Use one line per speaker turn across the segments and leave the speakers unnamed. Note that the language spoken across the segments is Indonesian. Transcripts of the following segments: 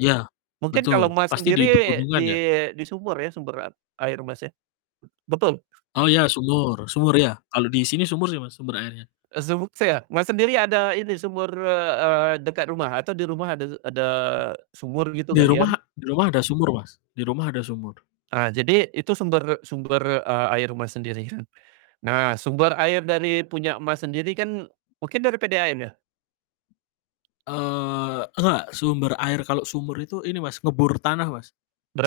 Iya,
Mungkin
betul.
kalau Mas,
Pasti di
sendiri di
pegunungan ya?
di sumur ya, sumber a air Mas, ya? Be betul.
Oh ya, sumur sumur ya, kalau di sini sumur sih Mas, sumber airnya.
Eee, sumuk saya. Mas, sendiri ada ini sumur, eee eee, dekat rumah atau di rumah ada ada sumur gitu,
Di rumah
galian?
di rumah ada sumur Mas, di rumah ada sumur.
Ah, jadi itu sumber sumber a air Mas, sendiri kan? Nah, sumber air dari punya Mas, sendiri kan, mungkin dari PDAM ya?
Eee, enggak, sumber air. Kalau sumur itu, ini Mas, ngebor tanah Mas,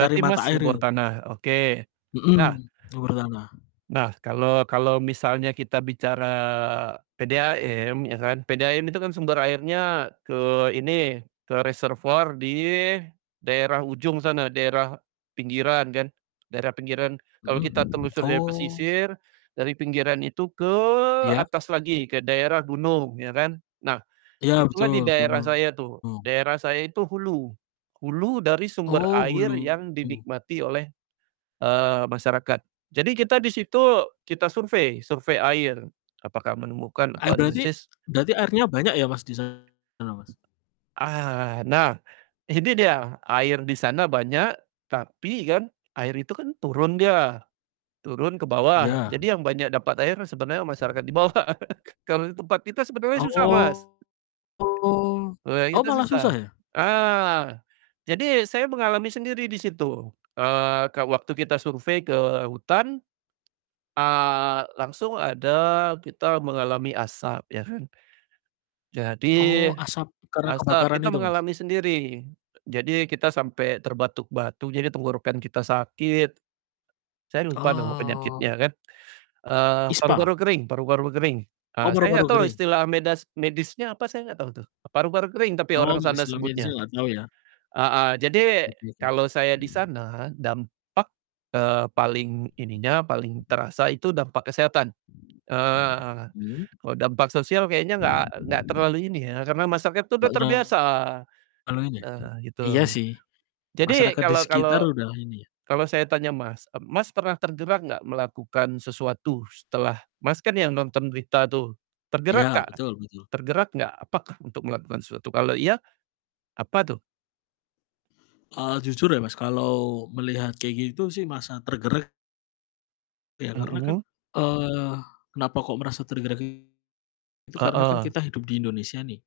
cari mata
Mas,
air
ngebor
itu.
tanah? Oke.
Mhm,
Nah
ngebor tanah.
Nah, kalau kalau misalnya kita bicara PDAM, ya kan. PDAM itu kan sumber airnya ke ini ke reservoir di, daerah ujung sana daerah, pinggiran kan, daerah pinggiran. Kalau kita
Mhm,
telusur dari
oh.
pesisir, dari pinggiran itu ke
Iya.
atas lagi ke daerah gunung, ya kan. Nah,
Iya,
itulah
betul,
di daerah saya tuh,
gunung.
daerah saya itu hulu, hulu dari sumber
Oh,
air
hulu.
yang dinikmati oleh, eee, masyarakat. Jadi kita di situ kita survei survei air, apakah menemukan
Air
atau
berarti
analisis
berarti airnya banyak ya Mas, di sana Mas?
Ah, nah, ini dia, air di sana banyak. Tapi kan, air itu kan turun dia, turun ke bawah,
Iya.
jadi yang banyak dapat air sebenarnya masyarakat di bawah kalau di tempat kita sebenarnya susah, Mas.
Oh
Ah,
oh,
itu
malah susah
susah.
ya?
Ah, jadi saya mengalami sendiri di situ, eee, waktu kita survei ke hutan, ah, langsung ada kita mengalami asap, ya kan. Jadi,
Oh asap, karena
asap,
kebakaran
kita
itu, Mas?
mengalami sendiri. Jadi, kita sampai terbatuk-batuk jadi tenggorokan kita sakit, saya lupa nama
Oh.
penyakitnya kan, eee,
ISPA?
paru-paru kering paru-paru kering, ah,
Oh,
saya nggak
paru-paru
tahu
kering.
istilah medas medisnya apa saya nggak tahu tuh, paru-paru kering tapi
Oh,
orang sana
istilah medisnya
sebutnya.
enggak tahu ya?
Heeh, jadi
Oke oke.
kalau saya di sana dampak, eee, paling ininya paling terasa itu dampak kesehatan, eee,
Mmm.
kalau dampak sosial kayaknya nggak nggak terlalu ini ya, karena masyarakat itu udah
[unintelligible]
terbiasa, nah
Iya
gitu.
sih,
Jadi
masyarakat di
kalau kalau
sekitar udah, ini ya.
kalau saya tanya Mas, e Mas, pernah tergerak nggak melakukan sesuatu setelah Mas, kan yang nonton berita tuh, tergerak
Ya,
nggak
betul betul.
tergerak nggak? Apakah untuk melakukan sesuatu, kalau iya, apa tuh?
Eee, jujur ya Mas, kalau melihat kayak gitu sih, merasa tergerak ya, karena kan,
Mhm.
eee, kenapa kok merasa tergerak? Itu, karena kan
Heeh,
kita hidup di Indonesia nih,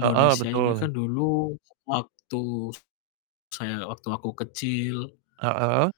Heeh,
ini
betul.
kan dulu, waktu, saya waktu aku kecil
Heeh?